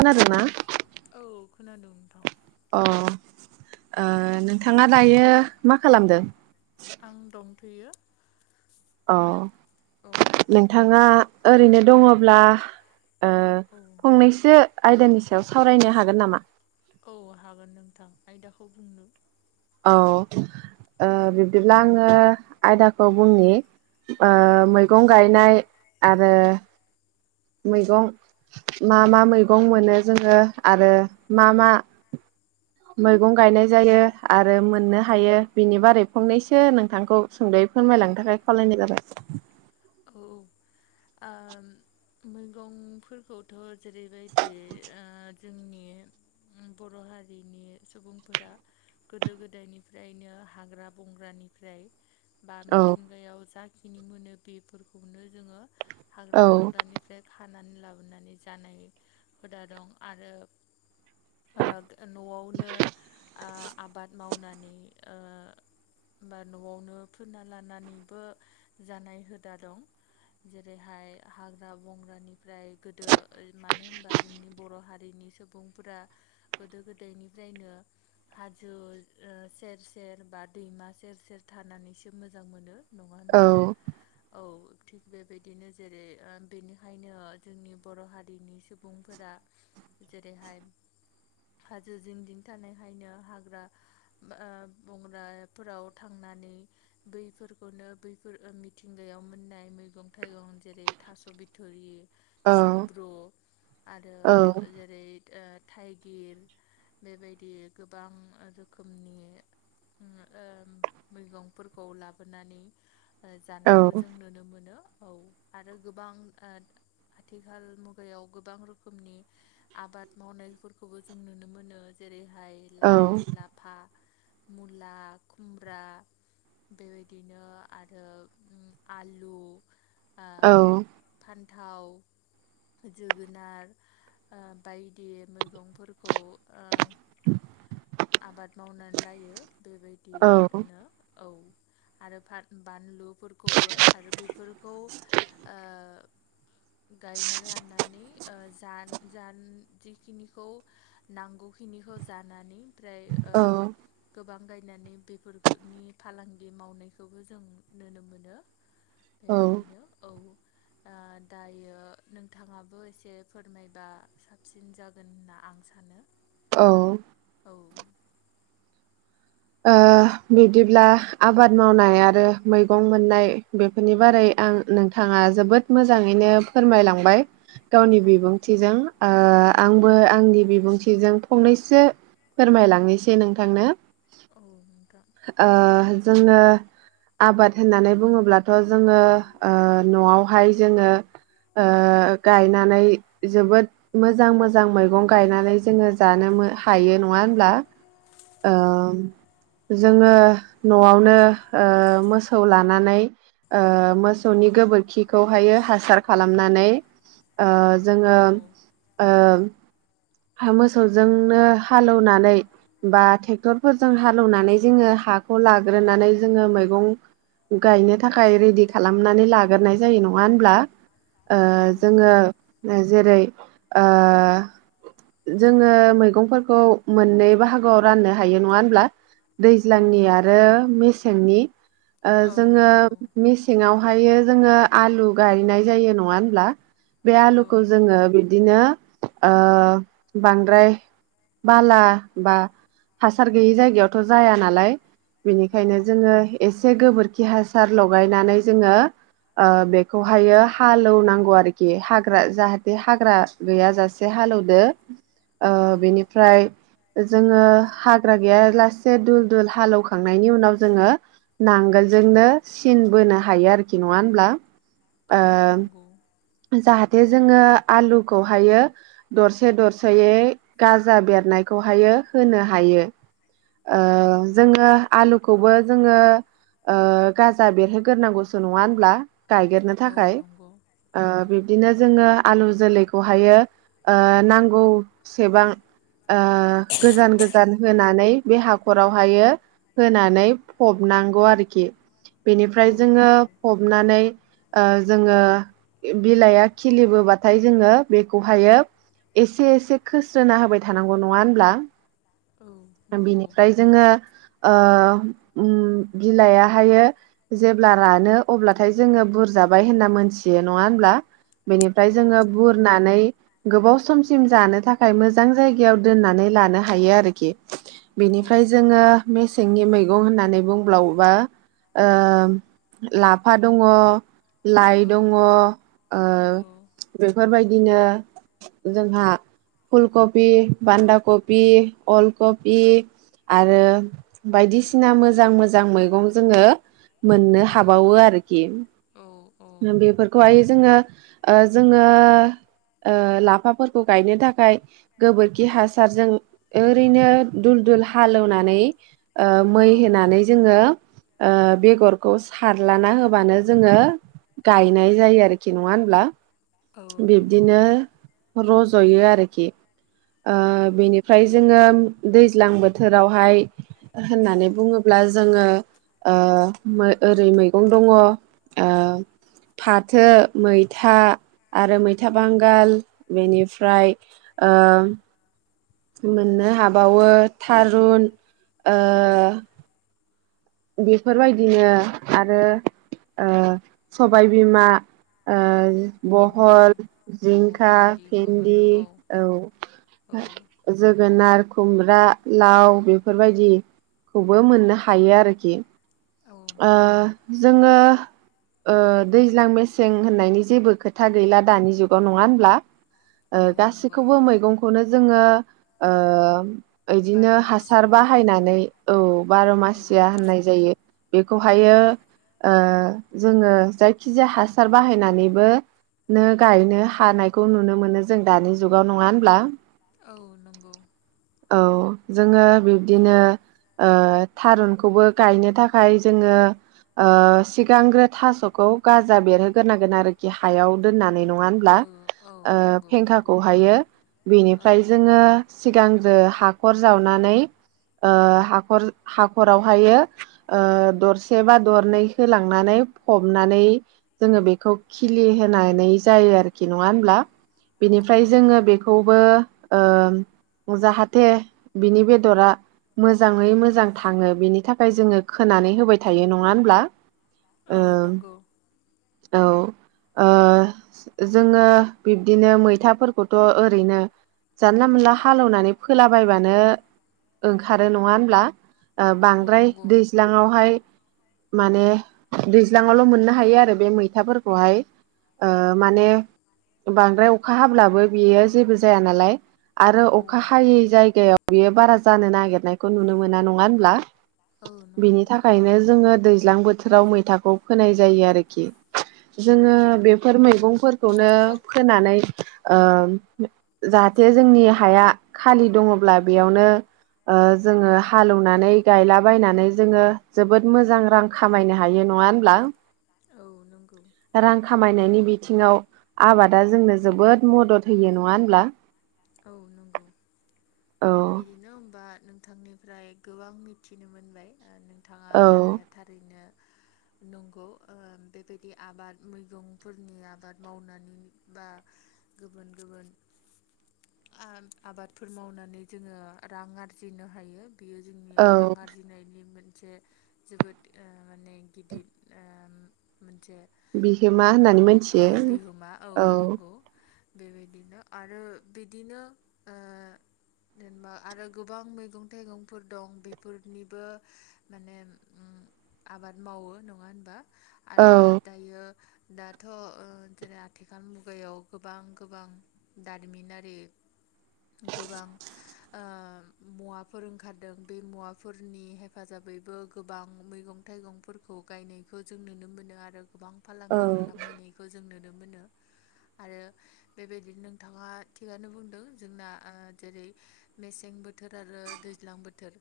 ओनादोना औ खोनादों नोंथां अ ओ नोंथाङा दायो मा खालामदों आं दंथैयो अ नोंथाङा ओरैनो दङब्ला ओ औ फंनैसो आयदानि सायाव सावरायनो हागोन नामा औ हागोन नोंथां आयदाखौ बुंदो औ ओ बिब्दिब्ला आङो आयदाखौ बुंनि ओ औ मैगं गायनाय आरो मैगं मा मा मैगं मोनो जोङो आरो मा मा मैगं गायनाय जायो आरो मोननो हायो बिनि बारै फंनैसो नोंथांखौ सोंद'यै फोरमायलांनो थाखाय खावलायनाय जाबाय औ औ ओम मैगंफोरखौथ' जेरैबायदि ओ जोंनि उम बर' हारिनि सुबुंफोरा गोदो गोदायनिफ्रायनो हाग्रा बंग्रानिफ्राय बा औ मिथिंगायाव जाखिनि मोनो बेफोरखौनो जोंङो हाग्रा औ बंग्रानिफ्राय खा खानानै लाबोनानै जानाय हुदा दं आरो ओ न'आवनो आ आबाद मावनानै ओ बा न'आवनो फोना लानानैबो जानाय हुदा दं। जेरैहाय हाग्रा बंग्रानिफ्राय गोदो मानो होनबा जोंनि बर' हारिनि सुबुंफोरा गोदो गोदायनिफ्रायनो हाजो ओ सेर सेर बा दैमा सेर सेर थानानैसो मोजां मोनो नङा होनबा औ औ थिग बेबायदिनो जेरै ओ बेनिखायनो ओ जोंनि बर' हारिनि सुबुंफोरा। जेरैहाय हाजो जिं जिं थानायहायनो हाग्रा ओ बंग्राफोराव थांनानै बैफोरखौनो बैफोर ओ मिथिं गायाव मोननाय मैगं थाइगं जेरै थास' बिथुरि औ सिब्रु आरो जेरै ओ थाइगिर बेबायदि गोबां रोखोमनि। ओ मैगंफोरखौ लाबोनानै। ओ औ जानायखौ जों नुनो मोनो औ आरो गोबां ओ आथिखाल मुगायाव गोबां रोखोमनि आबाद मावनायफोरखौबो जों नुनो मोनो जेरै हाय औ लाइ लाफा मुला खुमब्रा बेबायदिनो आरो। आलु औ न्थाव जोगोनार ओ बायदि मैगंफोरखौ ओ आबाद मावनानै लायो बेबायदिनो औ। आरो फान बानलुफोरखौबो आरो बेफोर गायना लानानै ओ जान जान जिखिनिखौ नांगौखिनिखौ जानानै ओमफ्राय ओ गोबां गा नानै बेफोरखौनि फालांगि मावनायखौबो जों नुनो मोनो। औ बेबायदिनो औ [inaudible] यो नोंथांङाबो एसे फोरमायबा साबसिन जागोन होनना आं सानो। औ औ ओ बिब्दिब्ला आबाद मावनाय आरो मैगं मोननाय बेफोरनि बारै आं नोंथांङा जोबोद मोजांङैनो फोरमायलांबाय। गावनि औ बिबुंथिजों ओ औ आंबो आंनि बिबुंथि थिजों फंनैसो फोरमायलांनोसै नोंथांनो। औ नोंथां ओ जोंङो आबाद होननानै बुंङोब्लाथ' जोंङो ओ न'आवहाय जोंङो। ओ गायनानै जोबोद मोजां मोजां मैगं गायनानै जोंङो जानो। बो हायो नंङा होनोब्ला? ओम जोंङो न'आवनो ओ मोसौ लानानै ओ मोसौनि। नि गोबोरखिखौहायो हासार खालामनानै। ओ जोंङो औ ओम हा मोसौजोंनो हालौनानै बा ट्रेक्टरफोरजों हालौनानै जोंङो हाखौ लाग्रोनानै जोंङो मैगं गायनो थाखाय रेडि खालामनानै लागोरनाय जायो नंङा होनब्ला? ओ औ नंगौ जोंङो जेरै ओ जोंङो मैगंफोरखौ मोननै बाहागोआव राननो हायो नंङा होनब्ला? औ दैज्लांनि आरो मेसेंनि ओ औ जोङो नंगौ मेसेङावहायो जोङो आलु गायनाय जायो नङा होनब्ला? बे औ आलुखौ जोङो बिदिनो ओ बांद्राय बाला बा हासार गैयि जायगायावथ' जाया नालाय। औ बेनिखायनो जोङो एसे गोबोरखि हासार लगायनानै जोङो ओ बेखौहायो हालेवनांगौ आरोखि हाग्रा जाहाथे हाग्रा गैयाजासे हालौदो ओ औ बेनिफ्राय जोङो हाग्रा गैया लासे दुल दुल हालौवखांनायनि उनाव जोङो नांगोल जोंनो सिन बोनो हायो आरोखि नङा होमब्ला? औ नंगौ। जाहाथे जोङो आलुखौहायो दरसे दरसेयै गाजा बेरनायखौ हायो होनो हायो। ओ औ जोङो आलु खौबो जोङो गाजा बेरहोग्रोनांगौसो नङा होनब्ला? गायगेरनो औ थाखाय। नंगौ ओ बिब्दिनो जोङो आलु जोलैखौहायो ओ नांगौसेबां ओ गोजान-गोजान होनानै बे हाखरावहायो होनानै फबनांगौ आरोखि। बेनिफ्राय जोङो नंगौ फबनानै ओ जोङो बिलाइआ खिलिबोबाथाय जोङो बेखौहायो एसे-एसे खोस्रोना होबाय थानांगौ नङा होनब्ला? औ नंगौ औ नंगौ बिनिफ्राय जोङो ओ ओम बिलाइयाहायो जेब्ला रानो अब्लाथाय जोङो बुरजा जाबाय होनना मोनथियो नङा होनोमब्ला? बेनिफ्राय औ जोङो नंगौ बुरनानै गोबाव समसिम जानो थाखाय मोजां जायगायाव दोननानै लानो हायो आरोखि औ बिनिफ्राय जोङो मेसेंनि मैगं होननानै बुंब्लावोबा- ओ लाफा दङ लाइ औ दं- ङ ओ औ बेफोरबायदिनो जोंहा फुलकबि बान्दाकपि अलकपि आरो बायदिसिना मोजां मोजां मैगं जोङो मोननो औ हाबावो आरोखि औ बेफोर खौहाय जोङो ओ जोङो ओ लाफाफोरखौ गायनो थाखाय गोबोरखि हासारजों ओरैनो दुल दुल हालेवनानै औ मै होनानै जोङो ओ बेगरखौ सारलाना होबानो जोङो गाय नाय जायो आरोखि नङा होनब्ला औ नंगौ बिब्दिनो रज'यो आरोखि ओ औ बेनिफ्राय जोङो दैज्लां बोथोरावहाय होननानै बुङोब्ला जोङो ओ ओरै मैगं दङ ओ फाथो, मैथा आरो मैथा बांगाल बेनिफ्राय ओ मोननो हाबावो थारुन ओ। बेफोरबायदिनो आरो ओ सबाय बिमा ओ औ भिन्दि बहल, औ जिंखा, भिन्दिबो भेन्दि मोनो औ। औ जोगोनार खुमब्रा, लाव बेफोरबायदिखौबो मोननो हायो आरोखि। औ ओ नंगौ जोङो ओ दैज्लां मेसें होननायनि जेबो खोथा गैला दानि जुगाव नङा होनब्ला? ओ औ नंगौ गासैखौबो मैगंखौनो जोङो ओ इदिनो बार' हासार बोसोरबो मोनो बाहायनानै औ बार' औ मासिया फाननाय जायो। औ बेखौहायो ओ जोङो जायखिजाया हासार बाहायनानैबो नो गायनो हानायखौ नुनो मोनो जों दानि जुगाव नङा होनब्ला। औ नंगौ औ जोङो औ बिब्दिनो ओ थारुनखौबो गायनो थाखाय जोङो ओ सिगांग्रो थास'खौ गाजा बेरहोग्रोनांगोन आरोखि हायाव दोननानै। ओ नङा होनब्ला औ औ नंगौ नंगौ नोंथां पेंखाखौहायो औ बेनिफ्राय जोङो सिगां आरो हाखर जावनानै ओ हाखर हाखरावहायो ओ दरसे बा दरनै होलांनानै फबनानै जोङो बेखौ खिलिहोनानै जायो आरोखि नङा होनब्ला औ बिनिफ्राय जोङो बेखौबो ओ जाहाथे बिनि बेदरा मोजाङै मोजां थाङो बेनि थाखाय जोङो खोनानै होबाय थायो नङा होनब्ला? औ ओ नंगौ। औ ओ जोङो बिब्दिनो मैथाफोरखौथ' ओरैनो जानला-मोनला हालेवनानै फोलाबायबानो ओंखारो नङा होनब्ला? ओ औ बांद्राय नंगौ दैज्लाङावहाय माने दैज्लाङावल' मोननो हायो आरो बे मैथाफोरखौहाय ओ औ माने बांद्राय अखा हाब्लाबो बियो जेबो जाया नालाय। आरो औ अखा हायै जायगायाव बेयो बारा जानो नागिरनायखौ नुनो मोना नङा होनब्ला। औ बिनि नंगौ थाखायनो जोङो दैज्लां बोथोराव मैथाखौ फोनाय जायो आरोखि। जोङो औ बेफोर मैगंफोरखौनो मैगंफोर फोनानै ओम जाहाथे जोंनि हाया खालि दङब्ला बेयावनो ओ जोङो हालेवनानै गायलाबायनानै जोङो जोबोद मोजां रां खामायनो हायो। नङा होनब्ला औ नंगौ रां खामाय औ नायनि बिथिङाव आबादा जोंनो जोबोद मदद होयो नङा होनब्ला? औ नंगौ औ बिदिनो होनबा नोंथांनिफ्राय गोबां मिथिनो मोनबाय नोंथाङा औ बुंनाया थारैनो [inaudible] नंगौ बेबायदि आबाद मैगंफोरनि आबाद मावनानै बा गुबुन गुबुन [inaudible] ओ आबादफोर मावनानै जोङो रां आरजिनो हायो बेयो जोंनि रां औ आरजिनायनि मोन से जोबोद ओ माने गिदिर ओम मोनसे बिहोमा होननानै औ मोनथियो बिहोमा औ नंगौ बेबायदिनो आरो बिदिनो ओ जेनेबा आरो गोबां मैगं-थाइगंफोर दं बेफोरनिबो माने ओम आबाद मावो नङा होनबा औ आरो दायो दाथ' जेरै आथिखाल मुगायाव गोबां गोबां दा रिमिनारि गोबां ओ [inaudible] मुवाफोर ओंखारदों। बे मुवाफोरनि हेफाजाबैबो गोबां मैगं थाइगंफोरखौ गायनायखौ जों नुनो मोनो आरो गोबां फालांगि खालामहैनायखौ जों नुनो मोनो। आरो बेबायदिनो नोंथाङा थिगानो बुंदों जोंना ओ जेरै मेसें बोथोर आरो दैज्लां बोथोर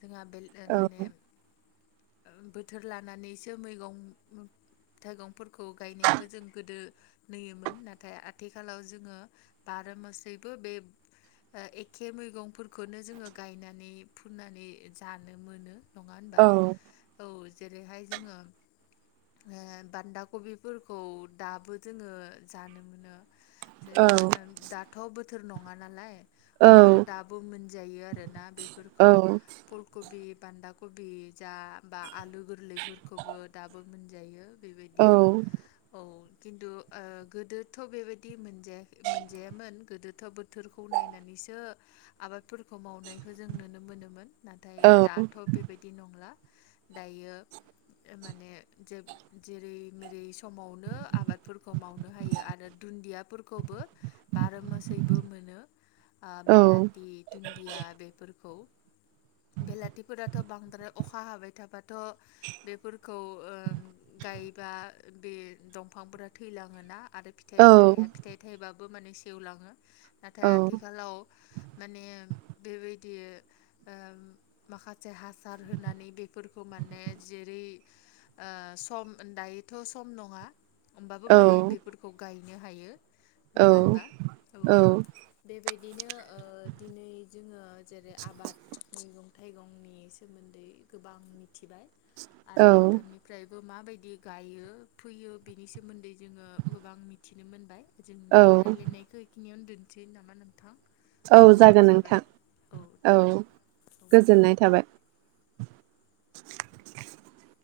जोंहा बे औ माने बोथोर लानानैसो मैगं थाइगंफोरखौ गायनायखौ जों गोदो नुयोमोन नाथाय आथिखालाव जोङो बार मासैबो बे ओ एखे मैगंफोरखौनो जोङो गायनानै फुननानै जानो मोनो। नङा होनबा औ औ जेरैहाय जोङो ओ बान्दा कबिफोरखौ दाबो जोङो जानो मोनो। औ जेनेबा ओ दाथ' बोथोर नङा नालाय औ होमबाबो दाबो मोनजायो आरोना औ बेफोरखौ फुलकबि बान्दा कबि जा बा आलु गोरलैफोरखौबो दाबो मोनजायो। बेबायदि औ खिन्थु ओ गोदोथ' बेबायदि मोनजाया मोनजायामोन गोदोथ' बोथोरखौ नायनानैसो आबाद फोरफोरखौ मावनायखौ जों नुनो मोनोमोन नाथाय दाथ' बेबायदि नंला दायो माने जेरै मेरै समावनो आबादफोरखौ मावनो हायो आरो। दुन्दियाफोरखौबो बार' मासैबो मोनो ओ बेलाथि दुन्दिया बेफोरखौ बेलाथिफोराथ' बांद्राय अखा हाबाय थाबा थ' बेफोरखौ ओ गाय बा बे दंफांफोरा थैलाङोना आरो फिथाइबो थाया फिथाइ थाइब बो माने सेवलाङो नाथाय आथिखालाव माने बेबायदि ओ माखासे हासार होनानै बेफोरखौ माने जेरै ओ सम दायोथ' सम नङा होमबाबो माने बेफोरखौ गाय नो हायो। नङा औ होनबा औ बेबायदिनो ओ दिनै जोङो जेरै आबाद मैगं थाइगंनि सोमोन्दै गोबां मिथिबाय आरो औ नोंथांनिफ्राय बो माबायदि गायो फैयो बिनि सोमोन्दै जोङो गोबां मिथिनो मोनबाय औ जोंनि रायजलायनायखौ बेखिनियावनो दोनसै नामा नोंथां औ समाबो जागोन जाबाय नोंथां औ गोजोननाय थाबाय। [inaudible]